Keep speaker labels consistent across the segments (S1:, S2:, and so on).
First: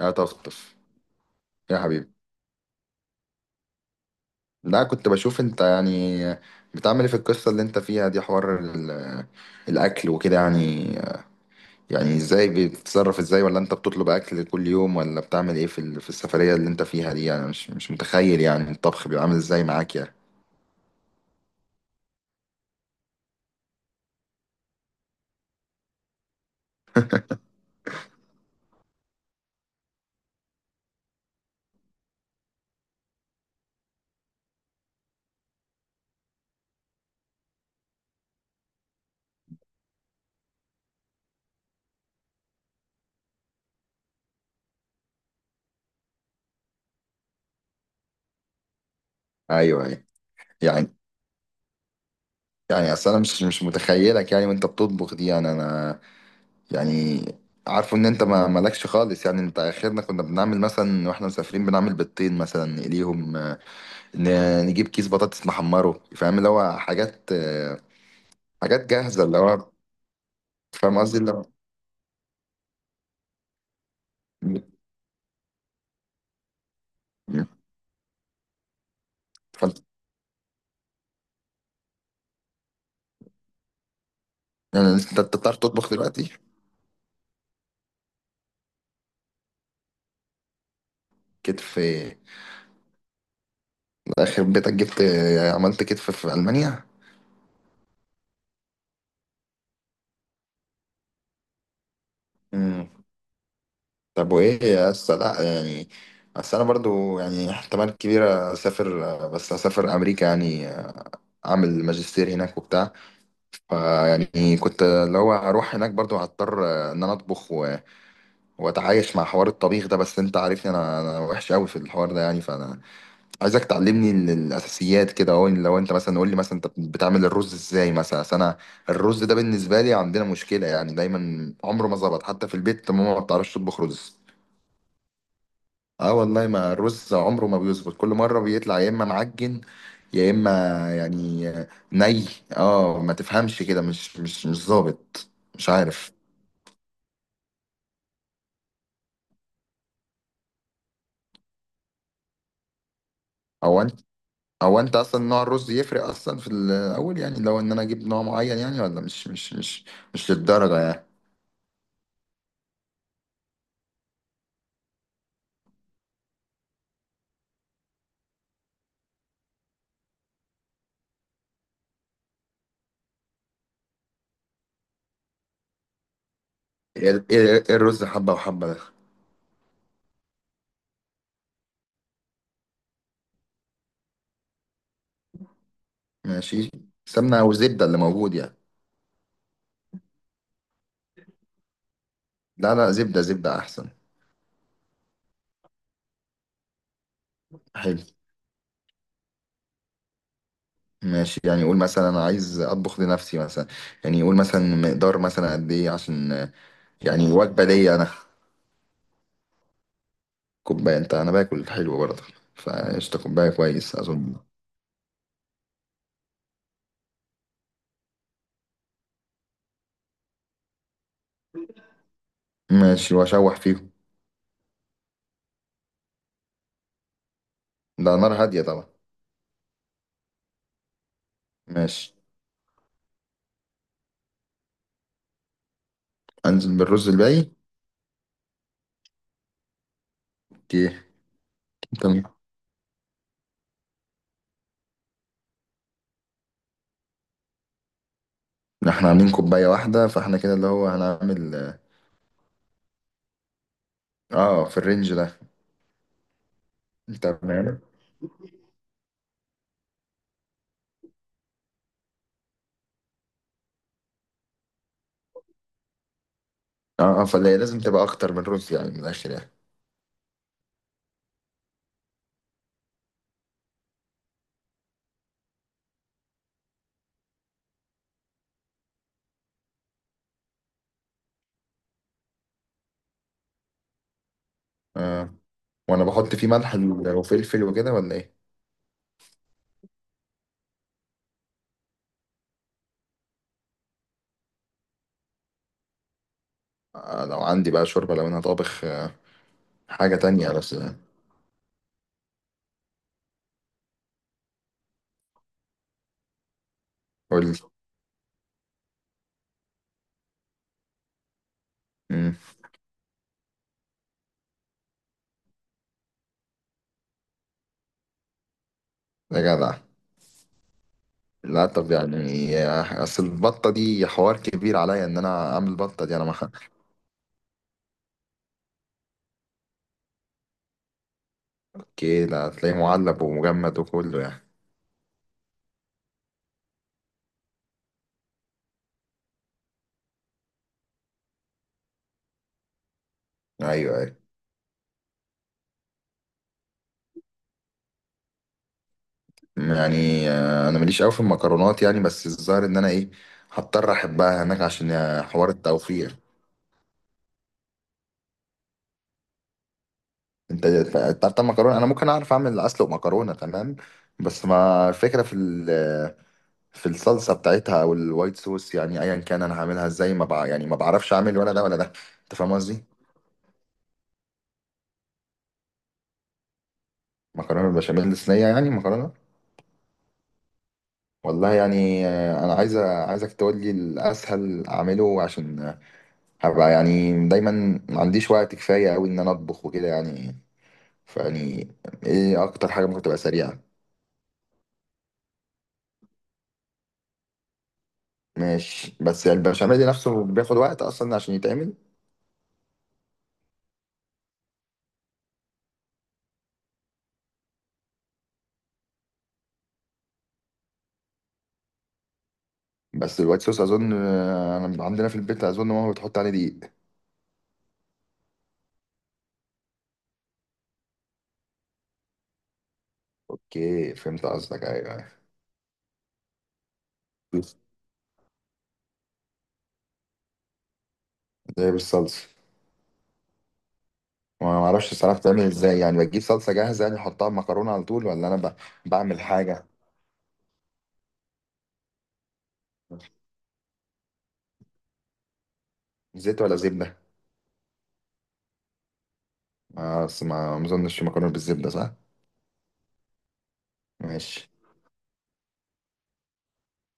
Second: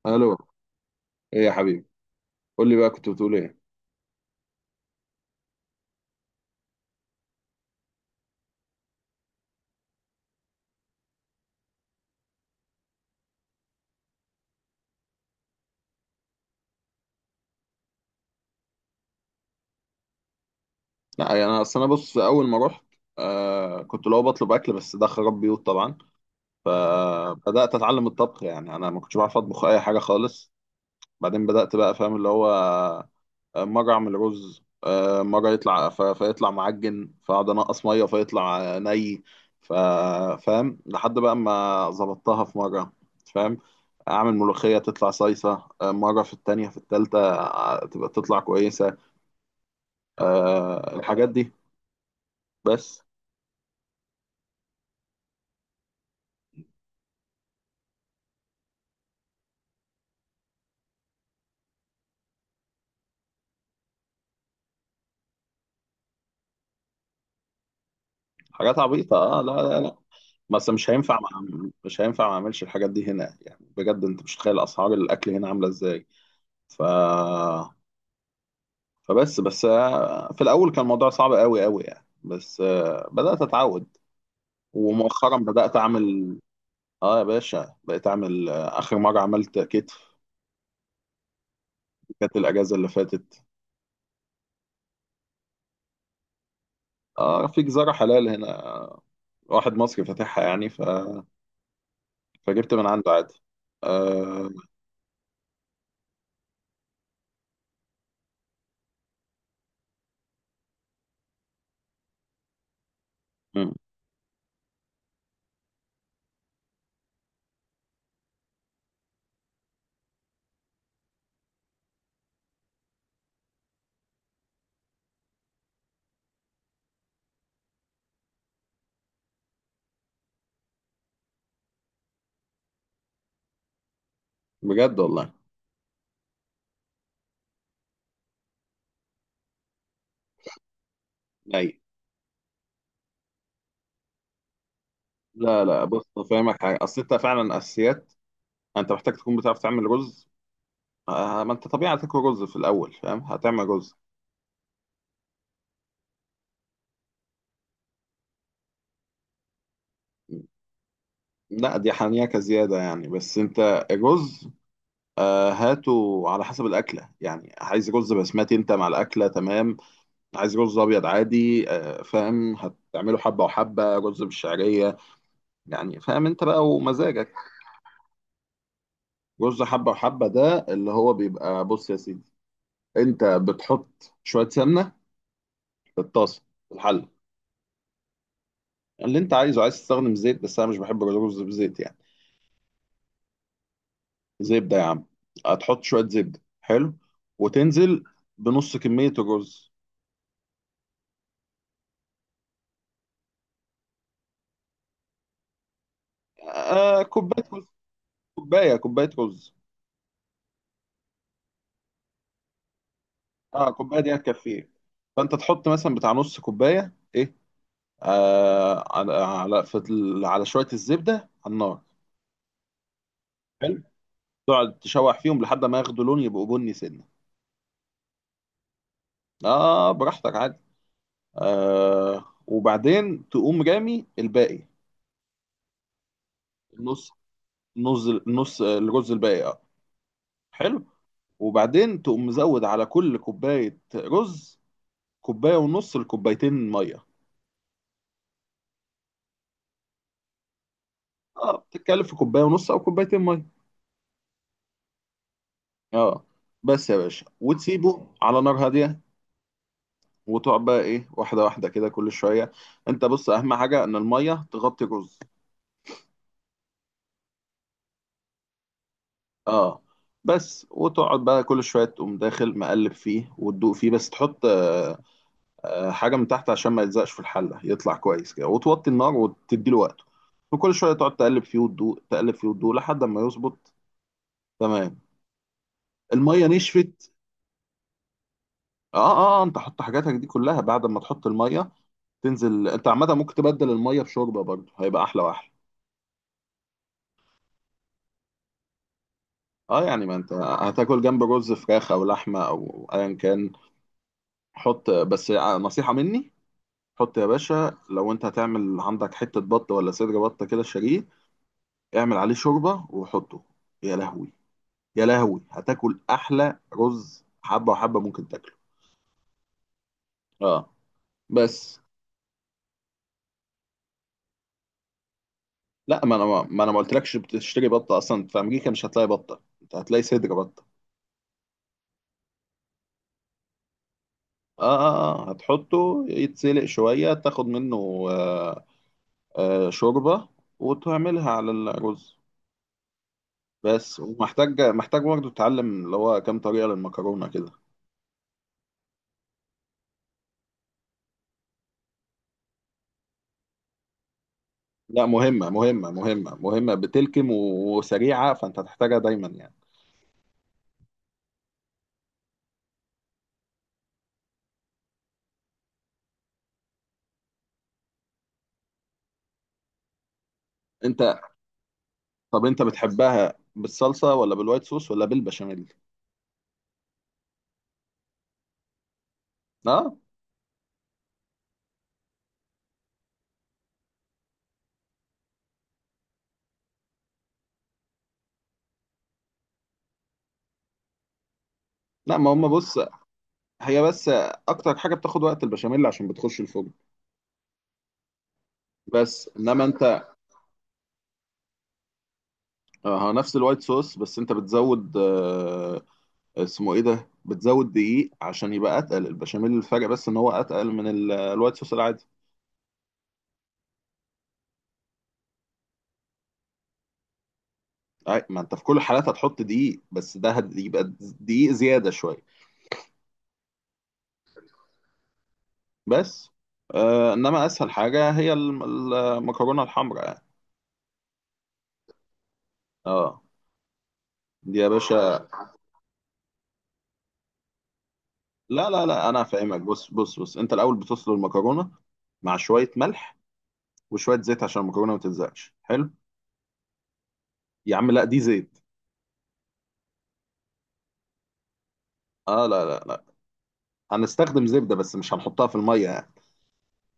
S1: يا
S2: الو.
S1: طفطف،
S2: ايه يا
S1: يا
S2: حبيبي؟
S1: حبيبي.
S2: قول لي بقى، كنت بتقول ايه؟
S1: لا، كنت بشوف انت يعني بتعمل ايه في القصة اللي انت فيها دي، حوار الاكل وكده يعني. يعني ازاي بتتصرف؟ ازاي، ولا انت بتطلب اكل كل يوم، ولا بتعمل ايه في في السفرية اللي انت فيها دي يعني؟ مش متخيل يعني الطبخ بيبقى عامل ازاي معاك يعني.
S2: لا يعني انا، اصل انا بص اول ما رحت، كنت لو بطلب اكل، بس ده خراب بيوت طبعا. فبدات اتعلم الطبخ، يعني انا ما كنتش بعرف اطبخ اي حاجه خالص. بعدين بدات بقى فاهم اللي هو مره اعمل رز، مره يطلع فيطلع معجن، فاقعد انقص ميه فيطلع ني، ف- فاهم لحد بقى ما ظبطتها في مره. فاهم؟ اعمل ملوخيه تطلع صيصه، مره، في التانية، في التالتة تبقى تطلع كويسه.
S1: ايوه، ايوه.
S2: آه،
S1: يعني،
S2: الحاجات دي بس.
S1: اصل انا مش متخيلك يعني وانت بتطبخ دي، يعني انا يعني عارفه ان انت ما مالكش خالص يعني. انت اخرنا كنا بنعمل مثلا، واحنا مسافرين بنعمل بيضتين مثلا نقليهم، نجيب كيس بطاطس نحمره، فاهم اللي هو حاجات
S2: حاجات
S1: حاجات
S2: عبيطة،
S1: جاهزة اللي
S2: اه، لا
S1: هو.
S2: لا لا. بس مش
S1: فاهم
S2: هينفع،
S1: قصدي اللي هو
S2: ما مش هينفع ما اعملش الحاجات دي هنا، يعني بجد انت مش متخيل
S1: م-
S2: اسعار الاكل هنا عاملة ازاي. ف
S1: م-
S2: فبس بس،
S1: فانت-
S2: في الاول كان الموضوع صعب قوي قوي يعني، بس بدأت اتعود،
S1: يعني
S2: ومؤخرا
S1: انت بتعرف
S2: بدأت
S1: تطبخ دلوقتي؟
S2: اعمل. اه يا باشا، بقيت اعمل، اخر مرة عملت كتف،
S1: كتف.
S2: كانت الاجازة اللي فاتت.
S1: اخر بيتك جبت، عملت كتف في ألمانيا.
S2: اه، في جزارة حلال هنا، آه، واحد مصري فاتحها يعني، فجبت من
S1: مم.
S2: عنده عادي.
S1: طب
S2: آه،
S1: وايه يا اسطى، لا يعني. بس انا برضو يعني احتمال كبير اسافر، بس اسافر امريكا يعني، اعمل ماجستير هناك وبتاع. فيعني كنت اللي هو اروح هناك برضو هضطر، ان انا اطبخ واتعايش مع حوار الطبيخ ده. بس انت عارفني، انا وحش قوي في الحوار ده يعني. فانا عايزك تعلمني الاساسيات كده اهو. لو انت مثلا قول لي مثلا انت بتعمل الرز ازاي مثلا. أصل انا الرز ده بالنسبه لي عندنا مشكله يعني، دايما عمره ما ظبط، حتى في البيت ماما ما بتعرفش تطبخ رز.
S2: بجد والله.
S1: اه والله، ما الرز عمره ما بيظبط، كل مره بيطلع يا اما معجن، يا اما يعني
S2: اي،
S1: ني. اه، ما تفهمش كده، مش ظابط.
S2: لا
S1: مش
S2: لا، بص
S1: عارف.
S2: فاهمك حاجه، اصل انت فعلا اساسيات، انت محتاج تكون بتعرف تعمل رز. آه، ما انت طبيعي هتاكل رز في الاول، فاهم؟ هتعمل
S1: هو،
S2: رز،
S1: انت اصلا نوع الرز يفرق اصلا في الاول يعني؟ لو ان انا اجيب نوع معين يعني، ولا مش مش للدرجه يعني.
S2: لا دي حنيكه زياده يعني، بس انت الرز هاته على حسب الاكله، يعني عايز رز بسمتي انت مع الاكله تمام، عايز رز ابيض عادي، فاهم؟ هتعمله حبه وحبه، رز بالشعريه يعني، فاهم؟ انت بقى
S1: ايه،
S2: ومزاجك.
S1: الرز حبه وحبه ده؟
S2: رز حبه وحبه ده اللي هو بيبقى، بص يا سيدي، انت بتحط شويه سمنه في الطاسه،
S1: ماشي.
S2: في الحله،
S1: سمنه او زبده اللي موجود يعني؟
S2: اللي انت عايزه. عايز تستخدم زيت، بس انا مش بحب الرز بزيت يعني.
S1: لا لا، زبده، زبده احسن.
S2: زبده يا عم. هتحط شويه زبده، حلو،
S1: حلو.
S2: وتنزل بنص كميه الرز.
S1: ماشي يعني، قول مثلا انا عايز اطبخ لنفسي مثلا. يعني قول مثلا مقدار مثلا قد ايه عشان
S2: آه،
S1: يعني
S2: كوبايه
S1: وجبه
S2: رز.
S1: ليا انا.
S2: كوبايه، كوبايه رز.
S1: كوبايه، انت انا باكل حلو برضه، فقشطه كوبايه
S2: اه
S1: كويس
S2: كوبايه دي
S1: اظن.
S2: هتكفيه. فانت تحط مثلا بتاع نص كوبايه، ايه، آه، على شويه الزبده على النار.
S1: ماشي، واشوح
S2: حلو.
S1: فيهم.
S2: تقعد تشوح فيهم لحد ما ياخدوا لون، يبقوا بني سنه.
S1: ده نار هاديه طبعا.
S2: اه براحتك عادي.
S1: ماشي،
S2: آه، وبعدين تقوم رامي الباقي.
S1: انزل بالرز
S2: النص،
S1: الباقي.
S2: نص نص الرز الباقي، اه،
S1: اوكي.
S2: حلو. وبعدين تقوم
S1: تمام،
S2: مزود على كل كوباية رز، كوباية ونص لكوبايتين مية.
S1: احنا عاملين كوباية واحدة، فاحنا كده اللي هو هنعمل.
S2: اه بتتكلم في كوباية ونص أو كوبايتين مية.
S1: اه، في الرينج ده.
S2: اه. بس يا باشا،
S1: تمام.
S2: وتسيبه على نار هادية، وتقعد بقى إيه، واحدة واحدة كده كل شوية. أنت بص، أهم حاجة إن المية تغطي الرز.
S1: اه اه، فاللي هي لازم تبقى اكتر من رز يعني، من الاخر يعني.
S2: اه بس، وتقعد بقى كل شوية تقوم داخل مقلب فيه وتدوق فيه، بس تحط حاجه من تحت عشان ما يلزقش في الحله، يطلع كويس كده، وتوطي النار وتدي له وقته، وكل شويه تقعد تقلب فيه وتدوق، تقلب فيه وتدوق لحد ما يظبط. تمام؟
S1: آه. وانا بحط
S2: الميه
S1: فيه ملح
S2: نشفت؟
S1: وفلفل وكده ولا ايه؟
S2: اه اه، انت حط حاجاتك دي كلها بعد ما تحط الميه. تنزل انت عامه، ممكن تبدل الميه بشوربه برضه، هيبقى احلى واحلى.
S1: آه، لو عندي بقى شوربة لو انا طابخ،
S2: اه، يعني ما
S1: حاجة
S2: انت
S1: تانية بس،
S2: هتاكل جنب رز فراخ او لحمه او ايا كان. حط، بس نصيحه مني، حط يا
S1: قول لي.
S2: باشا، لو انت هتعمل عندك حته بط ولا صدر بط كده، شاريه، اعمل عليه
S1: مم،
S2: شوربه وحطه. يا لهوي يا لهوي، هتاكل احلى رز حبه وحبه ممكن تاكله.
S1: يا جدع.
S2: اه،
S1: لا
S2: بس.
S1: طب يعني، اصل البطة دي حوار كبير عليا ان انا اعمل
S2: لا،
S1: بطة دي، انا ما.
S2: ما انا ما قلتلكش؟ بتشتري بطه اصلا؟ في امريكا مش هتلاقي بطه، انت هتلاقي صدر بطه.
S1: كده هتلاقيه معلب ومجمد وكله يعني.
S2: اه اه اه، هتحطه يتسلق شويه، تاخد منه شوربه، وتعملها على الرز.
S1: ايوه،
S2: بس.
S1: ايوه.
S2: ومحتاج، محتاج برضه تتعلم اللي هو كام طريقه للمكرونه كده.
S1: يعني، انا ماليش قوي في المكرونات يعني، بس الظاهر ان انا ايه، هضطر احبها هناك عشان،
S2: لا،
S1: حوار
S2: مهمه مهمه
S1: التوفير.
S2: مهمه مهمه، بتلكم وسريعه، فانت هتحتاجها دايما يعني.
S1: انت، بتاع المكرونه، انا ممكن اعرف اعمل اسلق مكرونه تمام. بس ما الفكره في في الصلصه بتاعتها او الوايت صوص، يعني ايا كان انا هعملها ازاي، ما بع... يعني ما
S2: انت،
S1: بعرفش اعمل ولا ده ولا ده. انت
S2: طب
S1: فاهم
S2: انت
S1: قصدي؟
S2: بتحبها بالصلصه ولا بالوايت صوص ولا بالبشاميل؟
S1: مكرونه بالبشاميل، صينيه يعني مكرونه.
S2: اه،
S1: والله يعني، انا عايز، عايزك تقول لي الاسهل اعمله، عشان هبقى يعني دايما ما عنديش وقت كفاية أوي إن أنا أطبخ وكده يعني. فيعني
S2: لا ما
S1: إيه
S2: هم،
S1: أكتر
S2: بص،
S1: حاجة ممكن تبقى سريعة؟
S2: هي بس اكتر حاجه بتاخد وقت البشاميل عشان بتخش الفرن.
S1: ماشي، بس
S2: بس انما
S1: البشاميل
S2: انت
S1: نفسه بياخد وقت أصلا عشان يتعمل.
S2: اه، نفس الوايت صوص، بس انت بتزود اسمه ايه ده، بتزود دقيق عشان يبقى اتقل البشاميل، الفرق بس ان هو اتقل من الوايت صوص العادي.
S1: بس الوايت صوص أظن، أنا عندنا في البيت أظن ماما بتحط عليه دقيق.
S2: اي، ما انت في كل الحالات هتحط دقيق، بس ده يبقى دقيق زياده شويه.
S1: أوكي، فهمت قصدك. أيوه، أيوة.
S2: بس، انما اسهل حاجه هي المكرونه الحمراء يعني.
S1: زي بالصلصة.
S2: اه دي
S1: ما
S2: يا
S1: معرفش الصراحة
S2: باشا،
S1: بتعمل إزاي يعني، بجيب صلصة جاهزة يعني أحطها مكرونة على طول، ولا أنا ب...
S2: لا لا لا،
S1: بعمل
S2: انا فاهمك،
S1: حاجة؟
S2: بص بص بص، انت الاول بتسلق المكرونه مع شويه ملح وشويه زيت عشان المكرونه ما تلزقش، حلو.
S1: زيت ولا زبدة؟
S2: يا عم لا، دي زيت.
S1: ما أصل، ما ما أظنش مكرونة بالزبدة، صح؟
S2: اه لا لا لا، هنستخدم
S1: ماشي.
S2: زبده بس مش هنحطها في الميه يعني.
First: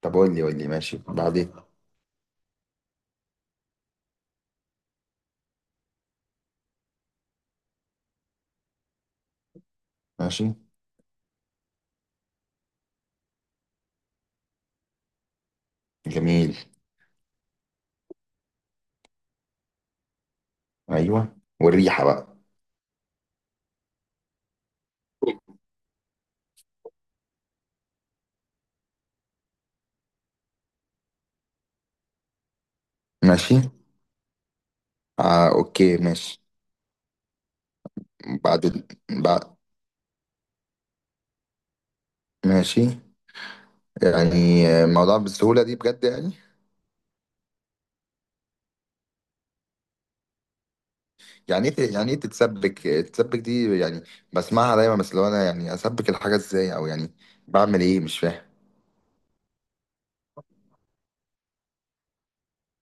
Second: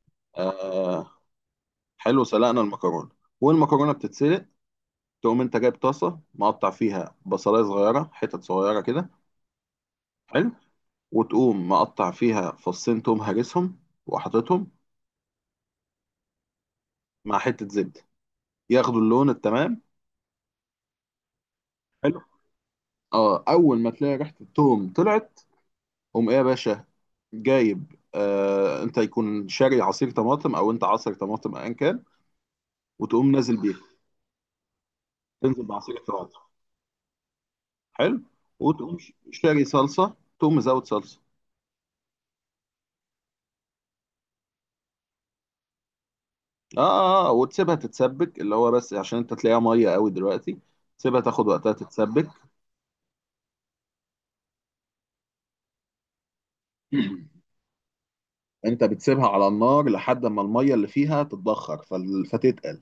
S1: طب قول لي، قول لي ماشي
S2: آه،
S1: بعدين.
S2: حلو، سلقنا المكرونه، والمكرونه بتتسلق، تقوم انت جايب طاسه مقطع فيها بصلايه صغيره، حتت صغيره كده، حلو،
S1: ماشي.
S2: وتقوم مقطع فيها فصين توم هرسهم وحاططهم
S1: جميل.
S2: مع حته زبده، ياخدوا اللون التمام.
S1: ايوه، والريحه
S2: حلو.
S1: بقى.
S2: اه، اول ما تلاقي ريحه التوم طلعت، قوم ايه يا باشا، جايب، انت يكون شاري عصير طماطم، او انت عصير طماطم ايا كان، وتقوم
S1: ماشي.
S2: نازل بيها.
S1: آه،
S2: تنزل بعصير
S1: اوكي،
S2: طماطم،
S1: ماشي.
S2: حلو،
S1: بعد ال...
S2: وتقوم
S1: بعد.
S2: شاري صلصه، تقوم مزود صلصه.
S1: ماشي، يعني، الموضوع بالسهوله دي بجد يعني؟
S2: وتسيبها تتسبك، اللي هو بس عشان انت تلاقيها ميه قوي دلوقتي، تسيبها تاخد
S1: يعني
S2: وقتها
S1: ايه يعني ايه
S2: تتسبك.
S1: تتسبك؟ تتسبك دي يعني بسمعها دايما، بس لو انا يعني اسبك الحاجه ازاي، او يعني بعمل ايه، مش فاهم.
S2: انت بتسيبها على النار لحد ما الميه اللي فيها تتبخر، فتتقل،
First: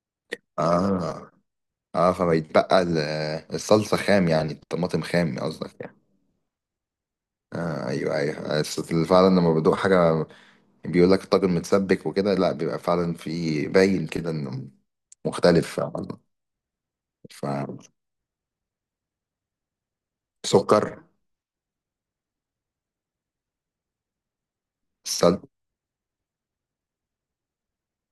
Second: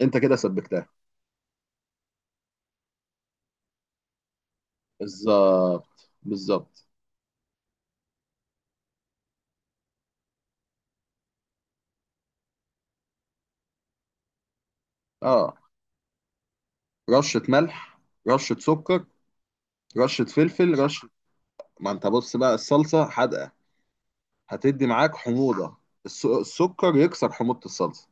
S2: انت كده سبكتها.
S1: اه اه، فبيتبقى الصلصه خام، يعني الطماطم خام قصدك
S2: بالظبط،
S1: يعني؟
S2: بالظبط.
S1: آه ايوه ايوه، بس فعلا لما بدوق حاجه بيقول لك الطاجن متسبك وكده، لا بيبقى فعلا في باين كده انه
S2: اه،
S1: مختلف عن...
S2: رشه ملح، رشه سكر، رشة فلفل،
S1: فسكر.
S2: رشة. ما انت بص بقى، الصلصة حادقة، هتدي معاك
S1: السل
S2: حموضة، السكر يكسر حموضة الصلصة.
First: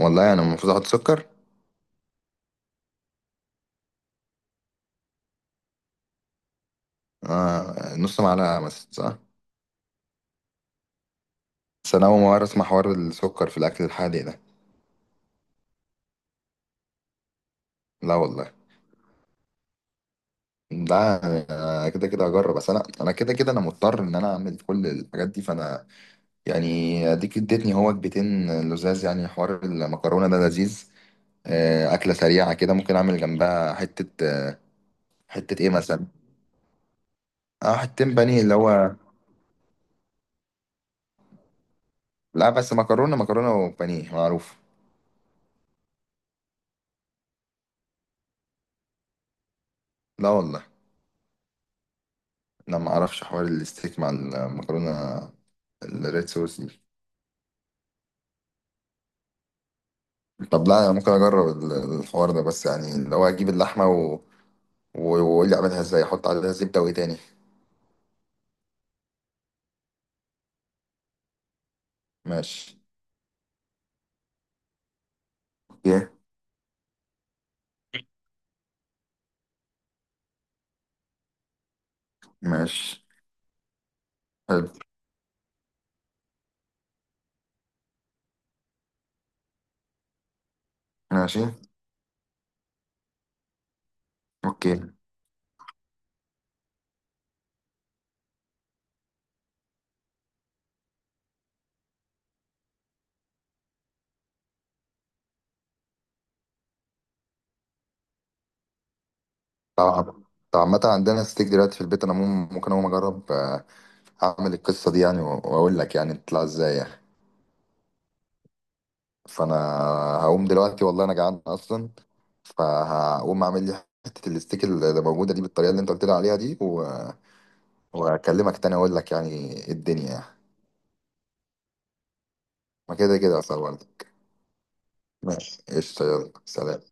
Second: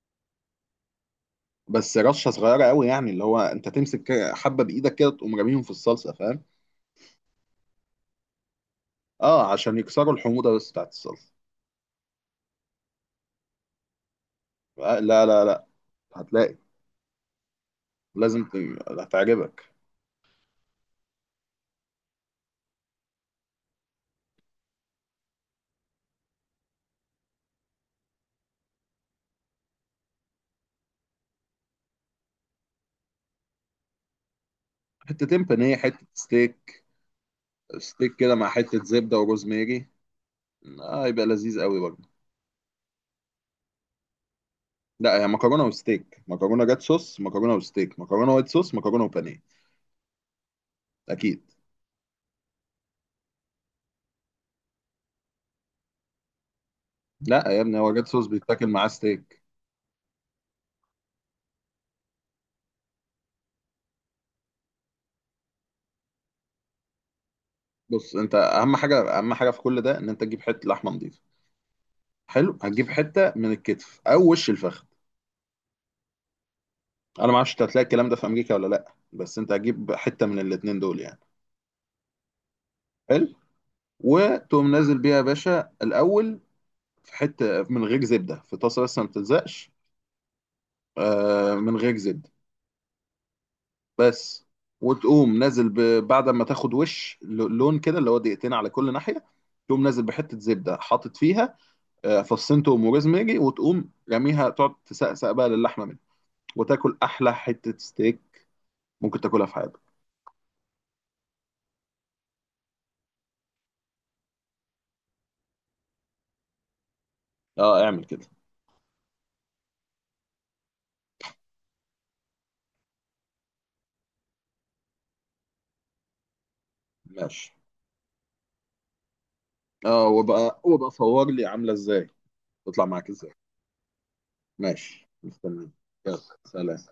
S1: والله، انا المفروض احط سكر؟
S2: بس رشة صغيرة قوي يعني، اللي هو انت تمسك كده حبة بإيدك كده، تقوم راميهم في الصلصة، فاهم؟
S1: آه، نص معلقه مثلا صح؟
S2: اه، عشان يكسروا الحموضة بس بتاعت الصلصة.
S1: بس انا اول مره اسمع حوار السكر في الاكل الحادق ده.
S2: آه، لا لا لا، هتلاقي،
S1: لا
S2: لازم
S1: والله.
S2: هتعجبك.
S1: ده أنا كده كده هجرب، بس انا كده كده انا مضطر ان انا اعمل كل الحاجات دي، فانا يعني اديك اديتني هو وجبتين لزاز يعني. حوار المكرونه ده لذيذ، اكله سريعه كده ممكن اعمل جنبها حته،
S2: حتتين
S1: حته ايه
S2: بانيه، حتة
S1: مثلا؟
S2: ستيك،
S1: اه، حتتين
S2: ستيك كده
S1: بانيه
S2: مع
S1: اللي
S2: حتة
S1: هو.
S2: زبدة وروزميري، اه يبقى لذيذ قوي برضه.
S1: لا بس مكرونه، وبانيه معروف.
S2: لا، هي مكرونة وستيك، مكرونة جات صوص، مكرونة وستيك، مكرونة وايت صوص، مكرونة وبانيه.
S1: لا والله،
S2: اكيد.
S1: انا ما اعرفش حوار الستيك مع المكرونه الريد صوص دي.
S2: لا يا ابني، هو جات صوص بيتاكل معاه ستيك.
S1: طب لا، انا ممكن اجرب الحوار ده، بس يعني اللي هو اجيب اللحمه واقول لي اعملها ازاي، احط عليها زبده وايه تاني؟
S2: بص انت، اهم حاجه، اهم حاجه في كل ده، ان انت تجيب حته لحمه نظيفه. حلو.
S1: ماشي.
S2: هتجيب حته من الكتف او وش الفخذ.
S1: اوكي.
S2: انا ما اعرفش انت هتلاقي الكلام ده في امريكا ولا لا، بس انت هتجيب حته من الاتنين دول يعني.
S1: ماشي.
S2: حلو.
S1: حلو.
S2: وتقوم نازل بيها يا باشا الاول، في حته من غير زبده في طاسه بس ما بتلزقش،
S1: ماشي.
S2: آه، من غير زبده بس.
S1: اوكي.
S2: وتقوم نازل بعد ما تاخد وش لون كده، اللي هو دقيقتين على كل ناحيه، تقوم نازل بحته زبده، حاطط فيها فصين توم وروزماري، وتقوم راميها تقعد تسقسق بقى للحمه منها، وتاكل احلى حته ستيك ممكن تاكلها في حياتك.
S1: طبعا. طب عامة عندنا ستيك دلوقتي في البيت، انا ممكن اقوم اجرب، اعمل القصه دي يعني، واقول لك يعني بتطلع ازاي يعني.
S2: اه اعمل كده.
S1: فانا هقوم دلوقتي، والله انا جعان اصلا. فهقوم اعمل لي حته الستيك اللي موجوده دي بالطريقه اللي انت قلت لي عليها دي.
S2: ماشي.
S1: واكلمك تاني اقول لك يعني إيه
S2: اه،
S1: الدنيا يعني.
S2: وبقى وبقى صور لي عامله ازاي، تطلع
S1: ما
S2: معاك
S1: كده
S2: ازاي.
S1: كده اصلا برضه.
S2: ماشي،
S1: ماشي،
S2: مستني.
S1: قشطة،
S2: يلا
S1: يلا سلام.
S2: سلام.